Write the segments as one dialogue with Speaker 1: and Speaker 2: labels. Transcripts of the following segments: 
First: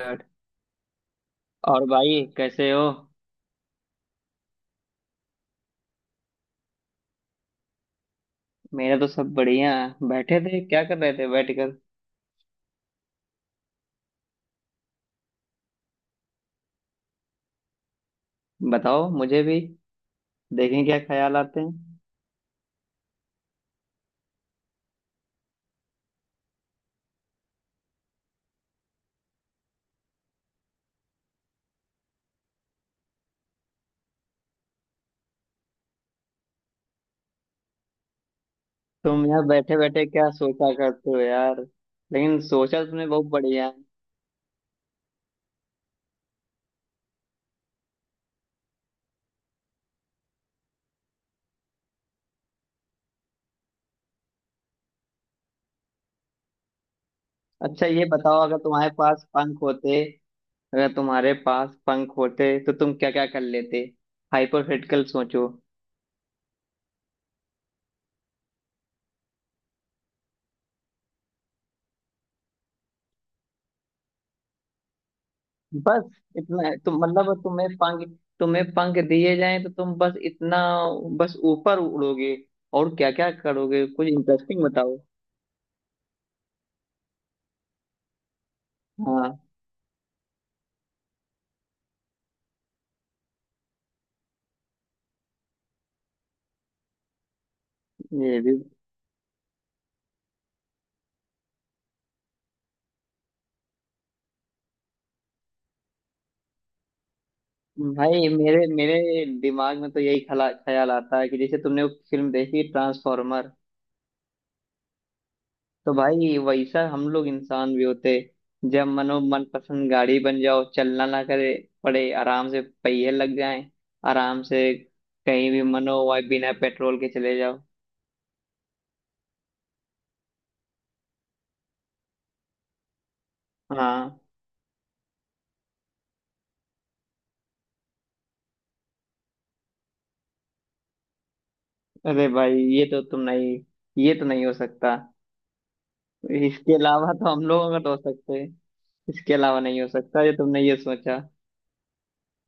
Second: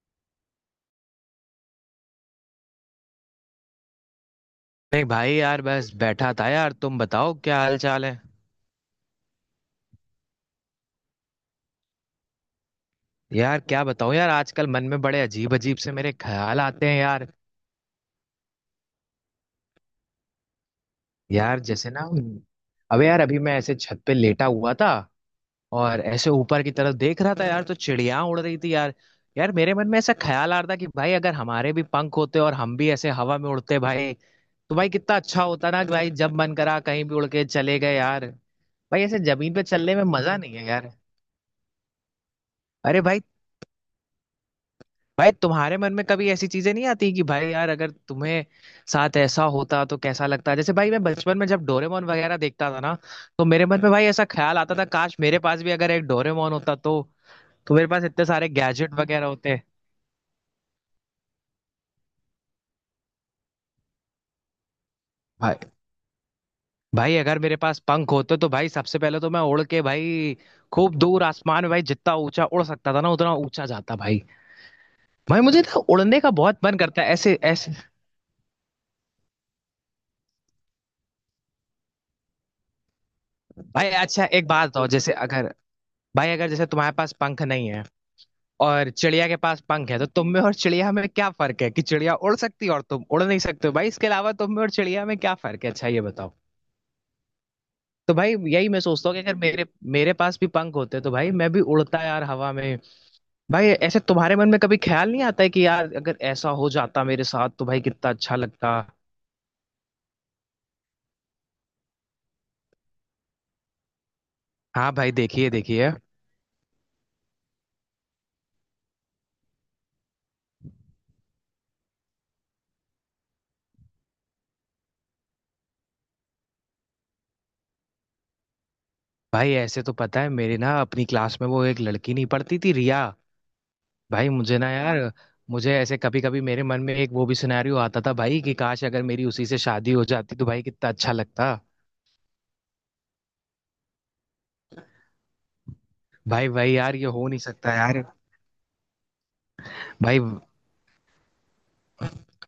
Speaker 1: और और भाई, कैसे हो?
Speaker 2: नहीं भाई, यार बस बैठा था। यार तुम बताओ क्या हाल चाल है।
Speaker 1: मेरा तो सब बढ़िया है। बैठे थे, क्या कर रहे थे बैठकर?
Speaker 2: यार क्या बताऊं यार, आजकल मन में बड़े अजीब अजीब से मेरे ख्याल आते हैं यार।
Speaker 1: बताओ मुझे भी। देखें क्या ख्याल आते
Speaker 2: यार जैसे
Speaker 1: हैं।
Speaker 2: ना, अबे यार अभी मैं ऐसे छत पे लेटा हुआ था और ऐसे ऊपर की तरफ देख रहा था यार, तो चिड़िया उड़ रही थी यार। यार मेरे मन में ऐसा ख्याल आ रहा था कि भाई अगर हमारे भी पंख होते और हम भी ऐसे हवा में उड़ते भाई, तो भाई कितना अच्छा होता ना, कि भाई जब मन करा कहीं भी उड़ के चले गए यार। भाई ऐसे
Speaker 1: तुम यार
Speaker 2: जमीन पे
Speaker 1: बैठे
Speaker 2: चलने में
Speaker 1: बैठे क्या
Speaker 2: मजा नहीं है
Speaker 1: सोचा
Speaker 2: यार।
Speaker 1: करते हो यार। लेकिन सोचा तो
Speaker 2: अरे
Speaker 1: तुमने
Speaker 2: भाई,
Speaker 1: बहुत बढ़िया है।
Speaker 2: भाई तुम्हारे मन में कभी ऐसी चीजें नहीं आती कि भाई यार अगर तुम्हें साथ ऐसा होता तो कैसा लगता। जैसे भाई मैं बचपन में जब डोरेमोन वगैरह देखता था ना, तो मेरे मन में भाई ऐसा ख्याल आता था, काश मेरे पास भी अगर एक डोरेमोन होता तो
Speaker 1: अच्छा,
Speaker 2: मेरे पास
Speaker 1: ये
Speaker 2: इतने
Speaker 1: बताओ,
Speaker 2: सारे
Speaker 1: अगर तुम्हारे
Speaker 2: गैजेट
Speaker 1: पास
Speaker 2: वगैरह होते।
Speaker 1: पंख होते अगर तुम्हारे पास पंख होते तो तुम क्या क्या कर लेते? हाइपोथेटिकल सोचो।
Speaker 2: भाई, भाई अगर मेरे पास पंख होते तो भाई सबसे पहले तो मैं उड़ के भाई खूब दूर आसमान में भाई, जितना ऊंचा उड़ सकता था ना उतना ऊंचा जाता भाई। भाई मुझे तो
Speaker 1: बस
Speaker 2: उड़ने का बहुत
Speaker 1: इतना है?
Speaker 2: मन
Speaker 1: तो
Speaker 2: करता है, ऐसे
Speaker 1: मतलब
Speaker 2: ऐसे।
Speaker 1: तुम्हें पंख दिए जाएं तो तुम बस इतना, बस ऊपर उड़ोगे? और क्या क्या करोगे,
Speaker 2: भाई
Speaker 1: कुछ
Speaker 2: अच्छा एक
Speaker 1: इंटरेस्टिंग
Speaker 2: बात बताओ,
Speaker 1: बताओ।
Speaker 2: जैसे अगर भाई अगर जैसे तुम्हारे पास पंख नहीं है और चिड़िया के
Speaker 1: हाँ,
Speaker 2: पास पंख है, तो तुम में और चिड़िया में क्या फर्क है? कि चिड़िया उड़ सकती है और तुम उड़ नहीं सकते हो भाई। इसके अलावा तुम में और चिड़िया में क्या फर्क है? अच्छा ये बताओ। तो भाई
Speaker 1: ये भी।
Speaker 2: यही मैं सोचता हूँ कि अगर मेरे मेरे पास भी पंख होते तो भाई मैं भी उड़ता यार हवा में। भाई ऐसे तुम्हारे मन में कभी ख्याल नहीं आता है कि यार अगर ऐसा हो जाता मेरे साथ तो भाई कितना
Speaker 1: भाई
Speaker 2: अच्छा
Speaker 1: मेरे
Speaker 2: लगता।
Speaker 1: मेरे दिमाग में तो यही खला ख्याल आता है कि जैसे तुमने वो फिल्म देखी, ट्रांसफॉर्मर।
Speaker 2: हाँ भाई, देखिए देखिए।
Speaker 1: तो भाई वैसा हम लोग इंसान भी होते। जब मनो, मन पसंद गाड़ी बन जाओ, चलना ना करे पड़े, आराम से पहिए लग जाएं, आराम से कहीं भी मनो, वह बिना पेट्रोल के चले जाओ।
Speaker 2: भाई ऐसे तो पता है, मेरे ना अपनी क्लास में वो एक लड़की नहीं पढ़ती थी, रिया।
Speaker 1: हाँ।
Speaker 2: भाई मुझे ना यार, मुझे ऐसे कभी कभी मेरे मन में एक वो भी सिनेरियो आता था भाई, कि काश अगर मेरी उसी से शादी हो जाती तो भाई कितना अच्छा लगता।
Speaker 1: अरे भाई, ये तो तुम नहीं, ये तो नहीं हो सकता।
Speaker 2: भाई भाई
Speaker 1: इसके
Speaker 2: यार ये
Speaker 1: अलावा तो
Speaker 2: हो नहीं
Speaker 1: हम लोग
Speaker 2: सकता
Speaker 1: अगर हो
Speaker 2: यार।
Speaker 1: सकते हैं। इसके अलावा नहीं हो
Speaker 2: भाई,
Speaker 1: सकता? ये तुमने ये सोचा।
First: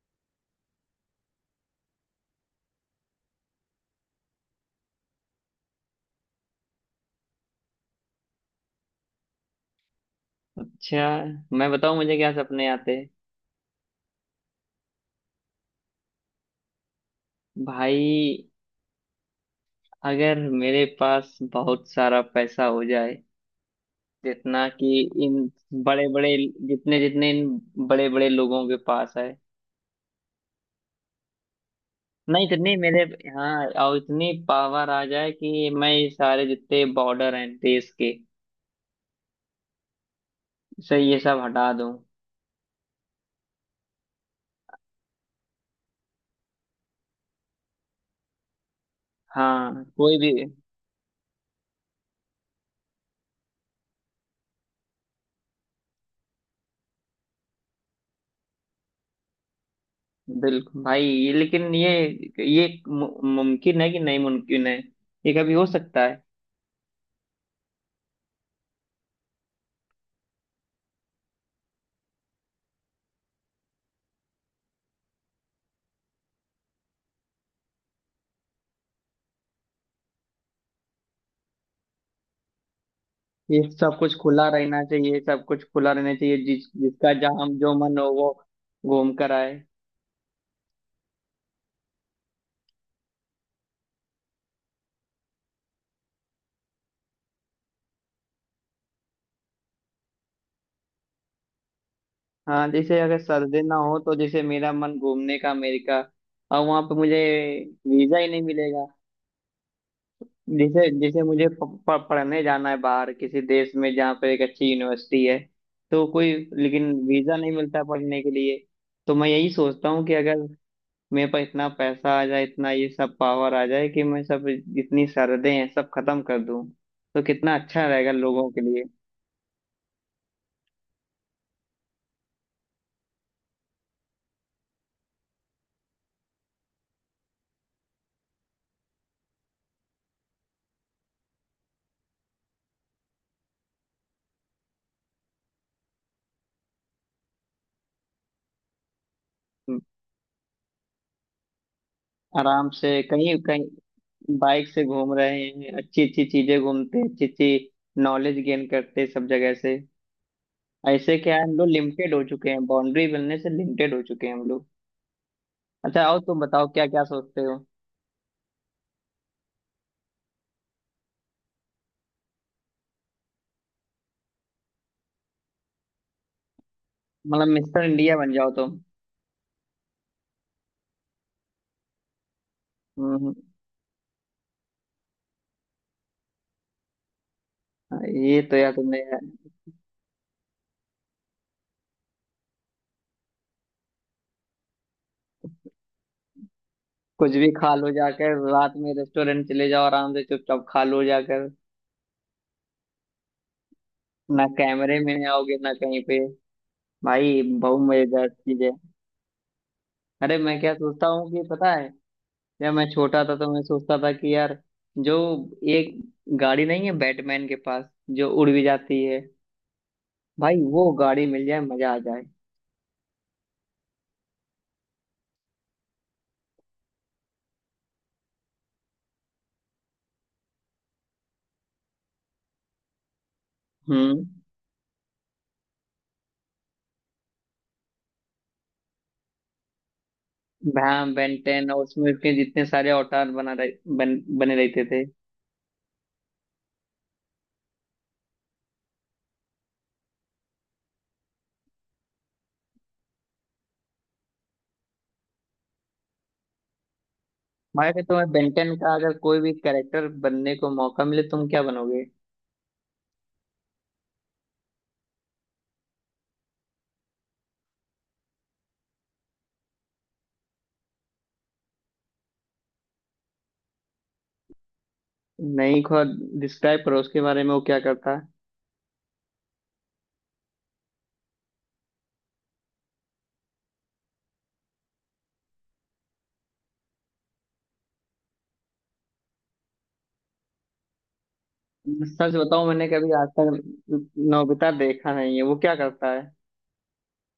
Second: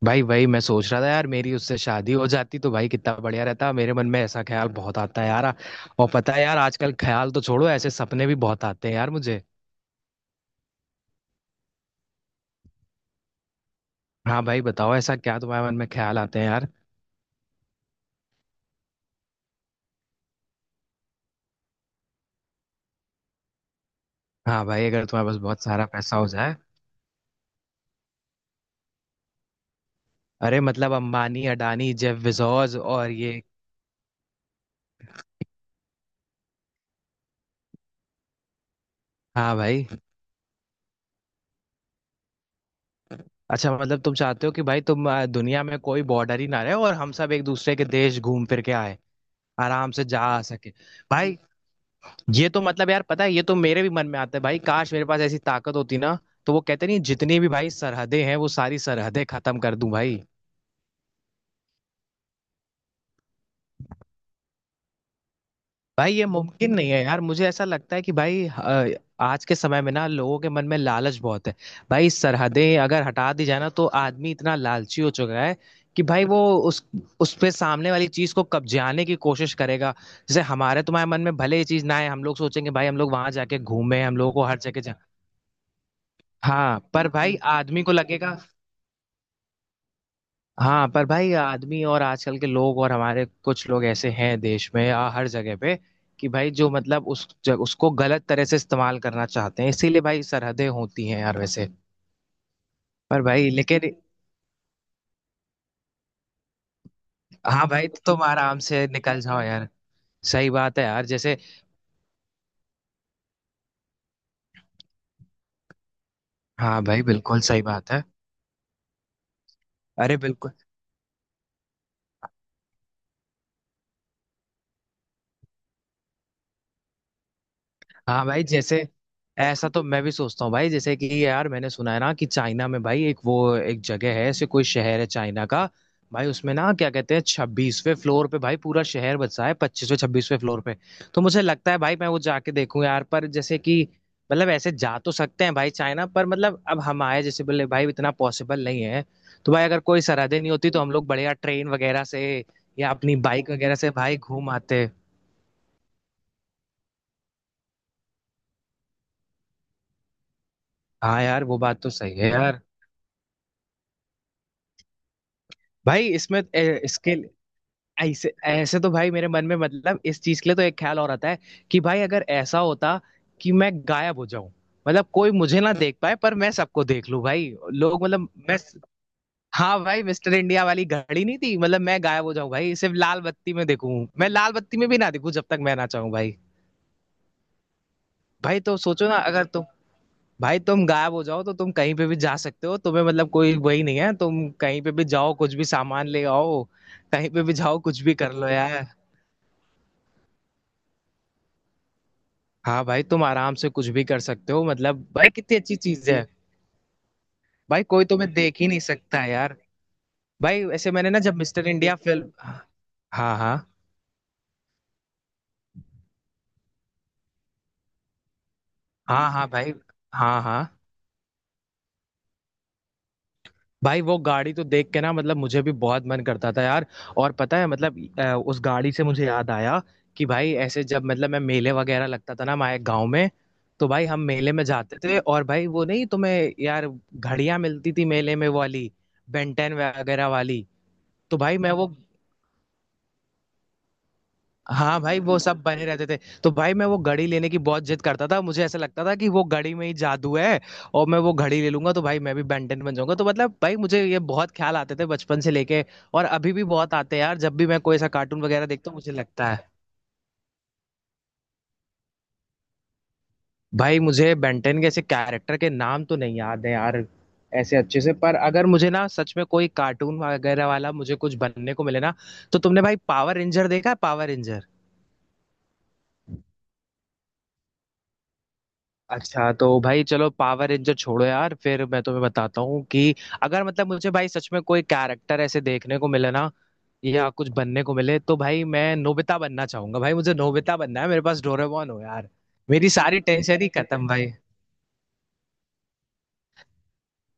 Speaker 2: भाई भाई मैं सोच रहा था यार, मेरी उससे शादी हो जाती तो भाई कितना बढ़िया रहता। मेरे मन में ऐसा ख्याल बहुत आता है यार। और पता है यार, आजकल ख्याल तो छोड़ो, ऐसे सपने भी बहुत आते हैं यार मुझे।
Speaker 1: अच्छा, मैं बताऊं मुझे क्या सपने आते हैं?
Speaker 2: हाँ भाई बताओ, ऐसा क्या तुम्हारे मन में ख्याल आते हैं यार।
Speaker 1: भाई, अगर मेरे पास बहुत सारा पैसा हो जाए,
Speaker 2: हाँ
Speaker 1: जितना
Speaker 2: भाई,
Speaker 1: कि
Speaker 2: अगर तुम्हारे पास
Speaker 1: इन
Speaker 2: बहुत सारा
Speaker 1: बड़े
Speaker 2: पैसा हो
Speaker 1: बड़े,
Speaker 2: जाए।
Speaker 1: जितने जितने इन बड़े बड़े लोगों के पास है।
Speaker 2: अरे मतलब अंबानी, अडानी, जेफ
Speaker 1: नहीं, इतनी
Speaker 2: बेजोस,
Speaker 1: मेरे,
Speaker 2: और ये।
Speaker 1: हाँ, और इतनी पावर आ जाए कि मैं ये सारे जितने बॉर्डर हैं देश के,
Speaker 2: हाँ भाई।
Speaker 1: से ये सब हटा दूं।
Speaker 2: अच्छा मतलब तुम चाहते हो कि भाई तुम दुनिया में कोई बॉर्डर ही ना रहे और हम सब एक दूसरे के देश घूम फिर के आए,
Speaker 1: हाँ,
Speaker 2: आराम से
Speaker 1: कोई
Speaker 2: जा
Speaker 1: भी।
Speaker 2: आ सके। भाई, ये तो मतलब यार पता है, ये तो मेरे भी मन में आता है भाई, काश मेरे पास ऐसी ताकत होती ना, तो वो कहते नहीं जितनी भी भाई सरहदें हैं वो सारी सरहदें खत्म कर दूं भाई।
Speaker 1: बिल्कुल भाई, ये लेकिन ये, ये मु- मुमकिन है कि नहीं? मुमकिन है? ये कभी हो सकता
Speaker 2: भाई
Speaker 1: है?
Speaker 2: ये मुमकिन नहीं है यार, मुझे ऐसा लगता है कि भाई, आज के समय में ना लोगों के मन में लालच बहुत है। भाई सरहदें अगर हटा दी जाए ना, तो आदमी इतना लालची हो चुका है कि भाई वो उस उस पे सामने वाली चीज को कब्जाने की कोशिश करेगा। जैसे हमारे तुम्हारे मन में भले ये चीज ना आए, हम लोग सोचेंगे भाई हम लोग वहां जाके
Speaker 1: ये सब
Speaker 2: घूमे,
Speaker 1: कुछ
Speaker 2: हम लोगों को
Speaker 1: खुला
Speaker 2: हर जगह
Speaker 1: रहना
Speaker 2: जा।
Speaker 1: चाहिए, सब कुछ खुला रहना चाहिए, जिस
Speaker 2: हाँ पर
Speaker 1: जिसका
Speaker 2: भाई
Speaker 1: जहाँ जो
Speaker 2: आदमी को
Speaker 1: मन हो वो
Speaker 2: लगेगा
Speaker 1: घूम कर आए।
Speaker 2: हाँ पर भाई आदमी और आजकल के लोग और हमारे कुछ लोग ऐसे हैं देश में या हर जगह पे, कि भाई जो मतलब उसको गलत तरह से इस्तेमाल करना चाहते हैं, इसीलिए भाई सरहदें होती हैं यार वैसे।
Speaker 1: हाँ, जैसे अगर
Speaker 2: पर भाई
Speaker 1: सर्दी ना
Speaker 2: लेकिन,
Speaker 1: हो, तो जैसे मेरा मन घूमने का अमेरिका, और वहां पे मुझे
Speaker 2: हाँ भाई तो
Speaker 1: वीजा
Speaker 2: तुम
Speaker 1: ही नहीं
Speaker 2: आराम
Speaker 1: मिलेगा।
Speaker 2: से निकल जाओ यार। सही बात है
Speaker 1: जैसे
Speaker 2: यार
Speaker 1: जैसे
Speaker 2: जैसे।
Speaker 1: मुझे प, प, पढ़ने जाना है बाहर किसी देश में जहाँ पर एक अच्छी यूनिवर्सिटी है, तो कोई
Speaker 2: हाँ
Speaker 1: लेकिन
Speaker 2: भाई
Speaker 1: वीजा
Speaker 2: बिल्कुल
Speaker 1: नहीं
Speaker 2: सही
Speaker 1: मिलता
Speaker 2: बात है।
Speaker 1: पढ़ने के लिए। तो मैं यही सोचता हूँ कि
Speaker 2: अरे
Speaker 1: अगर
Speaker 2: बिल्कुल।
Speaker 1: मेरे पास इतना पैसा आ जाए, इतना ये सब पावर आ जाए कि मैं सब, जितनी सरहदें हैं सब खत्म कर दूं, तो कितना अच्छा रहेगा
Speaker 2: हाँ भाई
Speaker 1: लोगों के लिए।
Speaker 2: जैसे, ऐसा तो मैं भी सोचता हूँ भाई जैसे कि, यार मैंने सुना है ना कि चाइना में भाई एक वो एक जगह है ऐसे, कोई शहर है चाइना का। भाई उसमें ना क्या कहते हैं, छब्बीसवें फ्लोर पे भाई पूरा शहर बसा है, पच्चीसवें छब्बीसवें फ्लोर पे। तो मुझे लगता है भाई मैं वो जाके देखूं यार, पर जैसे कि मतलब ऐसे जा तो सकते हैं भाई चाइना, पर मतलब अब हम आए जैसे बोले भाई, इतना पॉसिबल नहीं है। तो भाई
Speaker 1: हम्म,
Speaker 2: अगर कोई सरहदें नहीं होती तो हम लोग बढ़िया ट्रेन वगैरह से
Speaker 1: आराम से
Speaker 2: या अपनी
Speaker 1: कहीं
Speaker 2: बाइक वगैरह से भाई
Speaker 1: कहीं
Speaker 2: घूम
Speaker 1: बाइक से
Speaker 2: आते।
Speaker 1: घूम रहे हैं, अच्छी अच्छी चीजें घूमते, अच्छी अच्छी नॉलेज गेन करते सब जगह से। ऐसे
Speaker 2: हाँ
Speaker 1: क्या है,
Speaker 2: यार
Speaker 1: हम
Speaker 2: वो
Speaker 1: लोग
Speaker 2: बात तो
Speaker 1: लिमिटेड
Speaker 2: सही
Speaker 1: हो
Speaker 2: है
Speaker 1: चुके
Speaker 2: यार।
Speaker 1: हैं, बाउंड्री मिलने से लिमिटेड हो चुके हैं हम लोग। अच्छा,
Speaker 2: भाई
Speaker 1: आओ तुम
Speaker 2: इसमें
Speaker 1: बताओ क्या क्या
Speaker 2: इसके
Speaker 1: सोचते हो।
Speaker 2: ऐसे ऐसे तो भाई मेरे मन में मतलब इस चीज के लिए तो एक ख्याल और आता है, कि भाई अगर ऐसा होता कि मैं गायब हो जाऊं, मतलब कोई मुझे ना देख पाए पर मैं सबको देख लूं
Speaker 1: मतलब
Speaker 2: भाई,
Speaker 1: मिस्टर
Speaker 2: लोग
Speaker 1: इंडिया
Speaker 2: मतलब
Speaker 1: बन जाओ
Speaker 2: मैं।
Speaker 1: तुम?
Speaker 2: हाँ भाई, मिस्टर इंडिया वाली घड़ी नहीं थी, मतलब मैं गायब हो जाऊं भाई, सिर्फ लाल
Speaker 1: हम्म।
Speaker 2: बत्ती में देखूं, मैं लाल बत्ती में भी ना देखूं जब तक मैं ना चाहूं भाई।
Speaker 1: हम्म। ये तो
Speaker 2: भाई
Speaker 1: यार,
Speaker 2: तो
Speaker 1: तुमने
Speaker 2: सोचो ना,
Speaker 1: यार,
Speaker 2: अगर तुम भाई तुम गायब हो जाओ तो तुम कहीं पे भी जा सकते हो, तुम्हें मतलब कोई वही नहीं है, तुम कहीं पे भी जाओ कुछ भी सामान ले आओ, कहीं
Speaker 1: कुछ
Speaker 2: पे
Speaker 1: भी
Speaker 2: भी
Speaker 1: खा
Speaker 2: जाओ
Speaker 1: लो
Speaker 2: कुछ भी कर
Speaker 1: जाकर,
Speaker 2: लो
Speaker 1: रात
Speaker 2: यार।
Speaker 1: में रेस्टोरेंट चले जाओ आराम से चुपचाप, खा लो जाकर।
Speaker 2: हाँ भाई तुम आराम से कुछ भी कर
Speaker 1: ना
Speaker 2: सकते हो,
Speaker 1: कैमरे
Speaker 2: मतलब
Speaker 1: में
Speaker 2: भाई
Speaker 1: आओगे,
Speaker 2: कितनी
Speaker 1: ना
Speaker 2: अच्छी
Speaker 1: कहीं
Speaker 2: चीज
Speaker 1: पे।
Speaker 2: है।
Speaker 1: भाई बहुत
Speaker 2: भाई कोई
Speaker 1: मजेदार
Speaker 2: तुम्हें देख
Speaker 1: चीज
Speaker 2: ही
Speaker 1: है।
Speaker 2: नहीं सकता है यार।
Speaker 1: अरे, मैं
Speaker 2: भाई
Speaker 1: क्या
Speaker 2: ऐसे
Speaker 1: सोचता
Speaker 2: मैंने ना
Speaker 1: हूँ
Speaker 2: जब
Speaker 1: कि
Speaker 2: मिस्टर
Speaker 1: पता है,
Speaker 2: इंडिया फिल्म।
Speaker 1: जब मैं छोटा था
Speaker 2: हाँ
Speaker 1: तो
Speaker 2: हाँ।
Speaker 1: मैं सोचता था कि यार, जो एक गाड़ी नहीं है बैटमैन के पास जो उड़ भी जाती है,
Speaker 2: हाँ हाँ भाई। हाँ हाँ।
Speaker 1: भाई वो गाड़ी मिल जाए, मजा आ जाए।
Speaker 2: भाई वो गाड़ी तो देख के ना, मतलब मुझे भी बहुत मन करता था यार। और पता है, मतलब उस गाड़ी से मुझे याद आया कि भाई ऐसे जब मतलब मैं, मेले वगैरह लगता था ना हमारे गाँव में, तो भाई हम
Speaker 1: हम्म।
Speaker 2: मेले में जाते थे। और भाई वो नहीं तुम्हें यार घड़ियां मिलती थी मेले में, वो वाली बेंटेन वगैरह वाली।
Speaker 1: भैम
Speaker 2: तो भाई
Speaker 1: बेंटेन,
Speaker 2: मैं
Speaker 1: और
Speaker 2: वो,
Speaker 1: उसमें के जितने सारे अवतार बना रहे, बने रहते
Speaker 2: हाँ
Speaker 1: थे।
Speaker 2: भाई वो सब बने रहते थे। तो भाई मैं वो घड़ी लेने की बहुत जिद करता था, मुझे ऐसा लगता था कि वो घड़ी में ही जादू है, और मैं वो घड़ी ले लूंगा तो भाई मैं भी बेंटन बन जाऊंगा। तो मतलब भाई मुझे ये बहुत ख्याल आते थे बचपन से लेके, और अभी भी बहुत आते हैं यार, जब भी मैं
Speaker 1: भाई,
Speaker 2: कोई
Speaker 1: अगर
Speaker 2: ऐसा
Speaker 1: तुम्हें
Speaker 2: कार्टून वगैरह
Speaker 1: बेंटेन
Speaker 2: देखता
Speaker 1: का,
Speaker 2: हूँ
Speaker 1: अगर
Speaker 2: मुझे
Speaker 1: कोई
Speaker 2: लगता
Speaker 1: भी
Speaker 2: है।
Speaker 1: कैरेक्टर बनने को मौका मिले, तुम क्या बनोगे?
Speaker 2: भाई मुझे बेंटन के ऐसे कैरेक्टर के नाम तो नहीं याद है यार ऐसे अच्छे से, पर अगर मुझे ना सच में कोई कार्टून वगैरह वाला, मुझे कुछ बनने को मिले ना, तो तुमने भाई पावर रेंजर देखा है, पावर रेंजर।
Speaker 1: नहीं, खुद डिस्क्राइब करो उसके बारे में, वो क्या करता है?
Speaker 2: अच्छा तो भाई चलो पावर रेंजर छोड़ो यार, फिर मैं तुम्हें बताता हूँ कि अगर मतलब मुझे भाई सच में कोई कैरेक्टर ऐसे देखने को मिले ना, या कुछ बनने को मिले, तो भाई मैं नोबिता बनना चाहूंगा। भाई मुझे नोबिता बनना है, मेरे पास डोरेमोन हो यार,
Speaker 1: सच बताऊं, मैंने
Speaker 2: मेरी
Speaker 1: कभी
Speaker 2: सारी
Speaker 1: आज तक
Speaker 2: टेंशन ही खत्म भाई।
Speaker 1: नोबिता देखा नहीं है, वो क्या करता है?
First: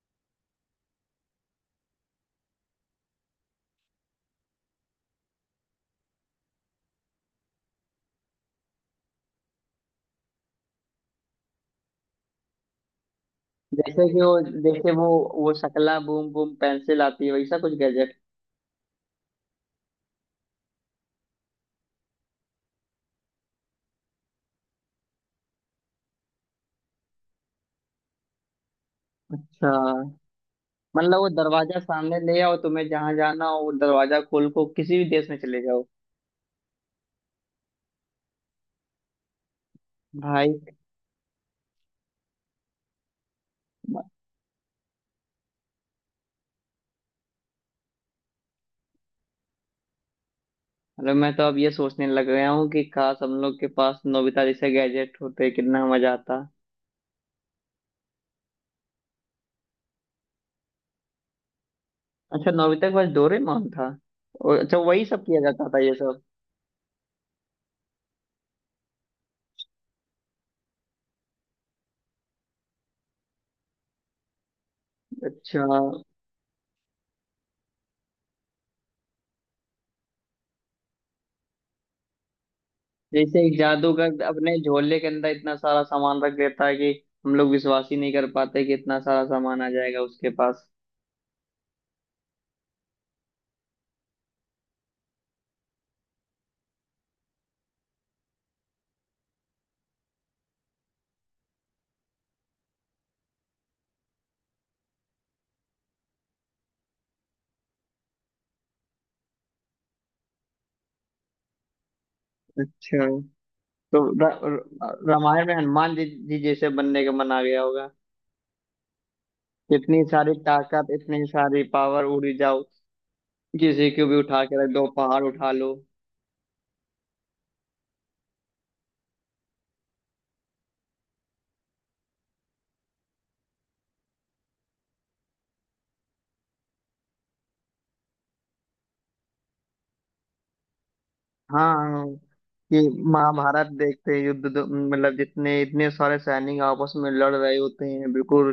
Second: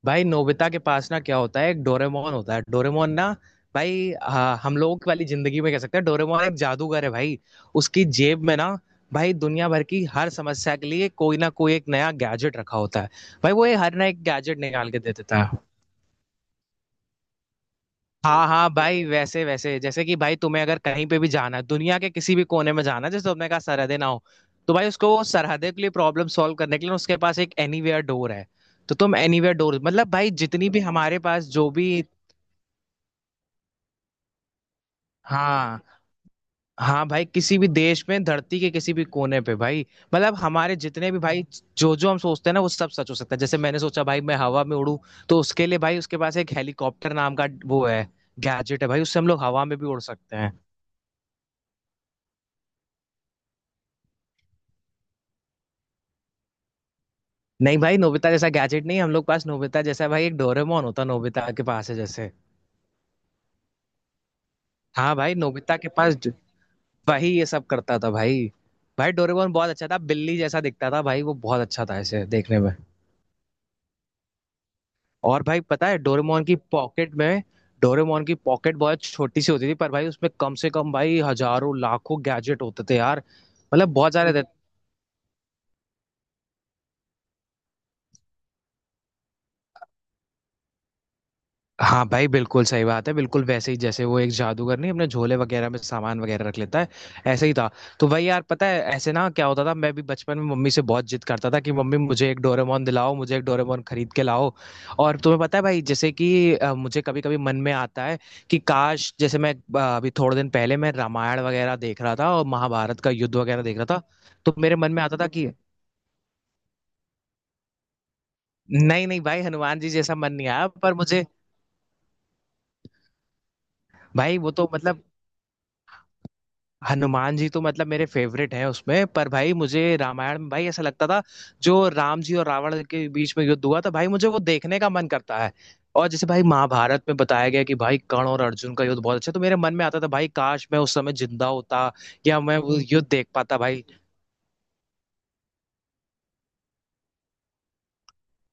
Speaker 2: भाई नोबिता के पास ना क्या होता है, एक डोरेमोन होता है, डोरेमोन ना भाई, हाँ, हम लोगों वाली जिंदगी में कह सकते हैं डोरेमोन एक जादूगर है भाई। उसकी जेब में ना भाई दुनिया भर की हर समस्या के लिए कोई ना कोई एक नया गैजेट रखा होता है, भाई वो ये हर
Speaker 1: जैसे
Speaker 2: नया
Speaker 1: कि
Speaker 2: एक
Speaker 1: वो,
Speaker 2: गैजेट निकाल
Speaker 1: जैसे
Speaker 2: के
Speaker 1: वो
Speaker 2: दे देता
Speaker 1: वो
Speaker 2: है।
Speaker 1: शकला बूम बूम पेंसिल आती है, वैसा कुछ गैजेट।
Speaker 2: हाँ हाँ भाई वैसे वैसे, जैसे कि भाई तुम्हें अगर कहीं पे भी जाना है, दुनिया के किसी भी कोने में जाना है, जैसे तुमने कहा सरहदें ना हो, तो भाई उसको वो सरहदे के लिए प्रॉब्लम सॉल्व करने के लिए उसके पास एक एनीवेयर डोर है। तो तुम एनीवेयर
Speaker 1: अच्छा,
Speaker 2: डोर, मतलब भाई जितनी भी
Speaker 1: मतलब
Speaker 2: हमारे
Speaker 1: वो
Speaker 2: पास जो
Speaker 1: दरवाजा
Speaker 2: भी,
Speaker 1: सामने ले आओ, तुम्हें जहां जाना हो वो दरवाजा खोल को किसी भी देश में चले
Speaker 2: हाँ
Speaker 1: जाओ।
Speaker 2: हाँ भाई किसी भी देश में, धरती के किसी भी कोने पे भाई। मतलब
Speaker 1: भाई,
Speaker 2: हमारे जितने भी भाई जो जो हम सोचते हैं ना वो सब सच हो सकता है। जैसे मैंने सोचा भाई मैं हवा में उड़ूं, तो उसके लिए भाई उसके पास एक हेलीकॉप्टर नाम का वो है, गैजेट है भाई, उससे हम लोग हवा में भी उड़ सकते हैं।
Speaker 1: मतलब मैं तो अब ये सोचने लग गया हूँ कि काश हम लोग के पास नोबिता जैसे गैजेट होते, कितना मजा आता।
Speaker 2: नहीं भाई, नोबिता जैसा गैजेट नहीं, हम लोग पास नोबिता जैसा भाई एक डोरेमोन होता, नोबिता के पास है जैसे।
Speaker 1: अच्छा, नोबिता के पास डोरेमोन था, और अच्छा, वही
Speaker 2: हाँ
Speaker 1: सब
Speaker 2: भाई,
Speaker 1: किया जाता
Speaker 2: नोबिता
Speaker 1: था
Speaker 2: के
Speaker 1: ये
Speaker 2: पास
Speaker 1: सब।
Speaker 2: वही ये सब करता था भाई। भाई डोरेमोन बहुत अच्छा था, बिल्ली जैसा दिखता था भाई, वो बहुत अच्छा था ऐसे देखने में। और
Speaker 1: अच्छा।
Speaker 2: भाई पता है, डोरेमोन की पॉकेट में, डोरेमोन की पॉकेट बहुत छोटी सी होती थी, पर भाई उसमें कम से कम भाई हजारों लाखों गैजेट होते थे यार,
Speaker 1: जैसे एक
Speaker 2: मतलब बहुत
Speaker 1: जादूगर
Speaker 2: सारे थे।
Speaker 1: अपने झोले के अंदर इतना सारा सामान रख देता है कि हम लोग विश्वास ही नहीं कर पाते कि इतना सारा सामान आ जाएगा उसके पास।
Speaker 2: हाँ भाई बिल्कुल सही बात है, बिल्कुल वैसे ही जैसे वो एक जादूगर नहीं अपने झोले वगैरह में सामान वगैरह रख लेता है, ऐसे ही था। तो भाई यार पता है ऐसे ना क्या होता था, मैं भी बचपन में मम्मी से बहुत जिद करता था कि मम्मी मुझे एक डोरेमोन दिलाओ, मुझे एक डोरेमोन खरीद के लाओ। और तुम्हें पता है भाई जैसे कि मुझे कभी कभी मन में आता है कि काश जैसे मैं, अभी थोड़े दिन पहले मैं रामायण वगैरह देख रहा था और महाभारत
Speaker 1: अच्छा,
Speaker 2: का युद्ध वगैरह देख रहा
Speaker 1: तो
Speaker 2: था, तो मेरे मन में आता था
Speaker 1: रामायण
Speaker 2: कि,
Speaker 1: में हनुमान जी जैसे बनने का मन आ गया होगा।
Speaker 2: नहीं नहीं भाई हनुमान जी
Speaker 1: इतनी
Speaker 2: जैसा
Speaker 1: सारी
Speaker 2: मन नहीं आया
Speaker 1: ताकत,
Speaker 2: पर
Speaker 1: इतनी
Speaker 2: मुझे
Speaker 1: सारी पावर, उड़ी जाओ, किसी को भी
Speaker 2: भाई
Speaker 1: उठा
Speaker 2: वो
Speaker 1: के रख
Speaker 2: तो
Speaker 1: दो,
Speaker 2: मतलब,
Speaker 1: पहाड़ उठा लो।
Speaker 2: हनुमान जी तो मतलब मेरे फेवरेट हैं उसमें, पर भाई मुझे रामायण में भाई ऐसा लगता था, जो राम जी और रावण के बीच में युद्ध हुआ था भाई, मुझे वो देखने का मन करता है। और जैसे भाई महाभारत में बताया गया कि भाई कर्ण और अर्जुन का युद्ध बहुत अच्छा, तो मेरे मन में आता था भाई काश मैं उस समय जिंदा होता
Speaker 1: हाँ।
Speaker 2: या मैं वो
Speaker 1: ये
Speaker 2: युद्ध देख पाता
Speaker 1: महाभारत
Speaker 2: भाई।
Speaker 1: देखते हैं, युद्ध मतलब जितने इतने सारे सैनिक आपस में लड़ रहे होते हैं बिल्कुल,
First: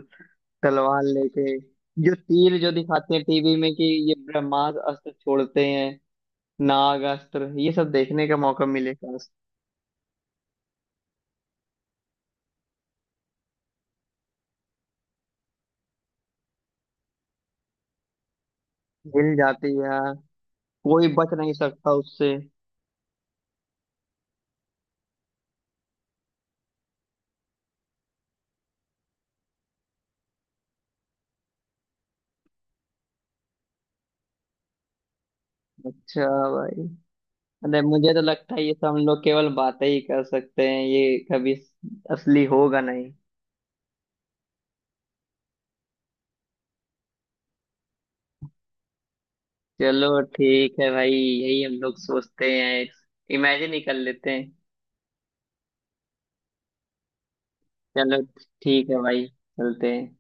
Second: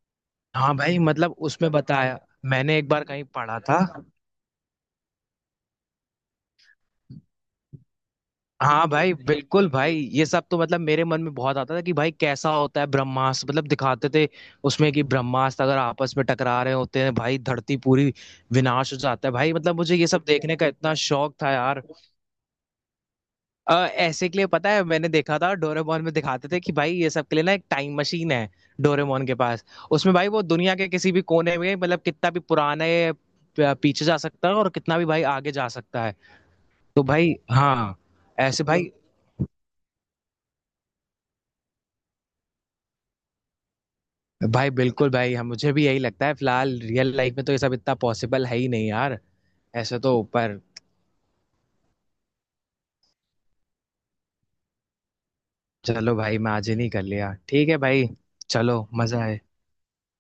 Speaker 2: हाँ भाई
Speaker 1: तलवार
Speaker 2: मतलब
Speaker 1: लेके,
Speaker 2: उसमें
Speaker 1: जो
Speaker 2: बताया,
Speaker 1: तीर जो
Speaker 2: मैंने एक बार
Speaker 1: दिखाते हैं
Speaker 2: कहीं
Speaker 1: टीवी
Speaker 2: पढ़ा
Speaker 1: में
Speaker 2: था।
Speaker 1: कि ये ब्रह्मास्त्र अस्त्र छोड़ते हैं, नाग अस्त्र, ये सब देखने का मौका
Speaker 2: हाँ भाई
Speaker 1: मिलेगा।
Speaker 2: बिल्कुल भाई, ये सब तो मतलब मेरे मन में बहुत आता था कि भाई कैसा होता है ब्रह्मास्त्र, मतलब दिखाते थे उसमें कि ब्रह्मास्त्र अगर आपस में टकरा रहे होते हैं भाई, धरती पूरी विनाश हो जाता है
Speaker 1: हिल
Speaker 2: भाई,
Speaker 1: जाती
Speaker 2: मतलब मुझे
Speaker 1: है,
Speaker 2: ये सब देखने का इतना
Speaker 1: कोई बच
Speaker 2: शौक था
Speaker 1: नहीं
Speaker 2: यार।
Speaker 1: सकता उससे।
Speaker 2: ऐसे के लिए पता है मैंने देखा था डोरेमोन में, दिखाते थे कि भाई ये सब के लिए ना एक टाइम मशीन है डोरेमोन के पास, उसमें भाई वो दुनिया के किसी भी कोने में मतलब कितना भी पुराने पीछे जा सकता है और कितना भी भाई आगे जा सकता है।
Speaker 1: अच्छा, भाई,
Speaker 2: तो भाई हाँ,
Speaker 1: अरे मुझे तो लगता है
Speaker 2: ऐसे
Speaker 1: ये सब
Speaker 2: भाई।
Speaker 1: हम लोग केवल बातें ही कर सकते हैं, ये कभी असली होगा नहीं।
Speaker 2: भाई बिल्कुल भाई हम, मुझे भी यही लगता है, फिलहाल रियल लाइफ में तो ये सब इतना पॉसिबल है ही नहीं यार, ऐसे तो
Speaker 1: चलो
Speaker 2: ऊपर।
Speaker 1: ठीक है भाई, यही हम लोग सोचते हैं, इमेजिन ही कर लेते हैं।
Speaker 2: चलो भाई मैं आज ही नहीं कर लिया, ठीक है भाई।
Speaker 1: चलो,
Speaker 2: चलो,
Speaker 1: ठीक है
Speaker 2: मजा
Speaker 1: भाई,
Speaker 2: आया।
Speaker 1: चलते हैं।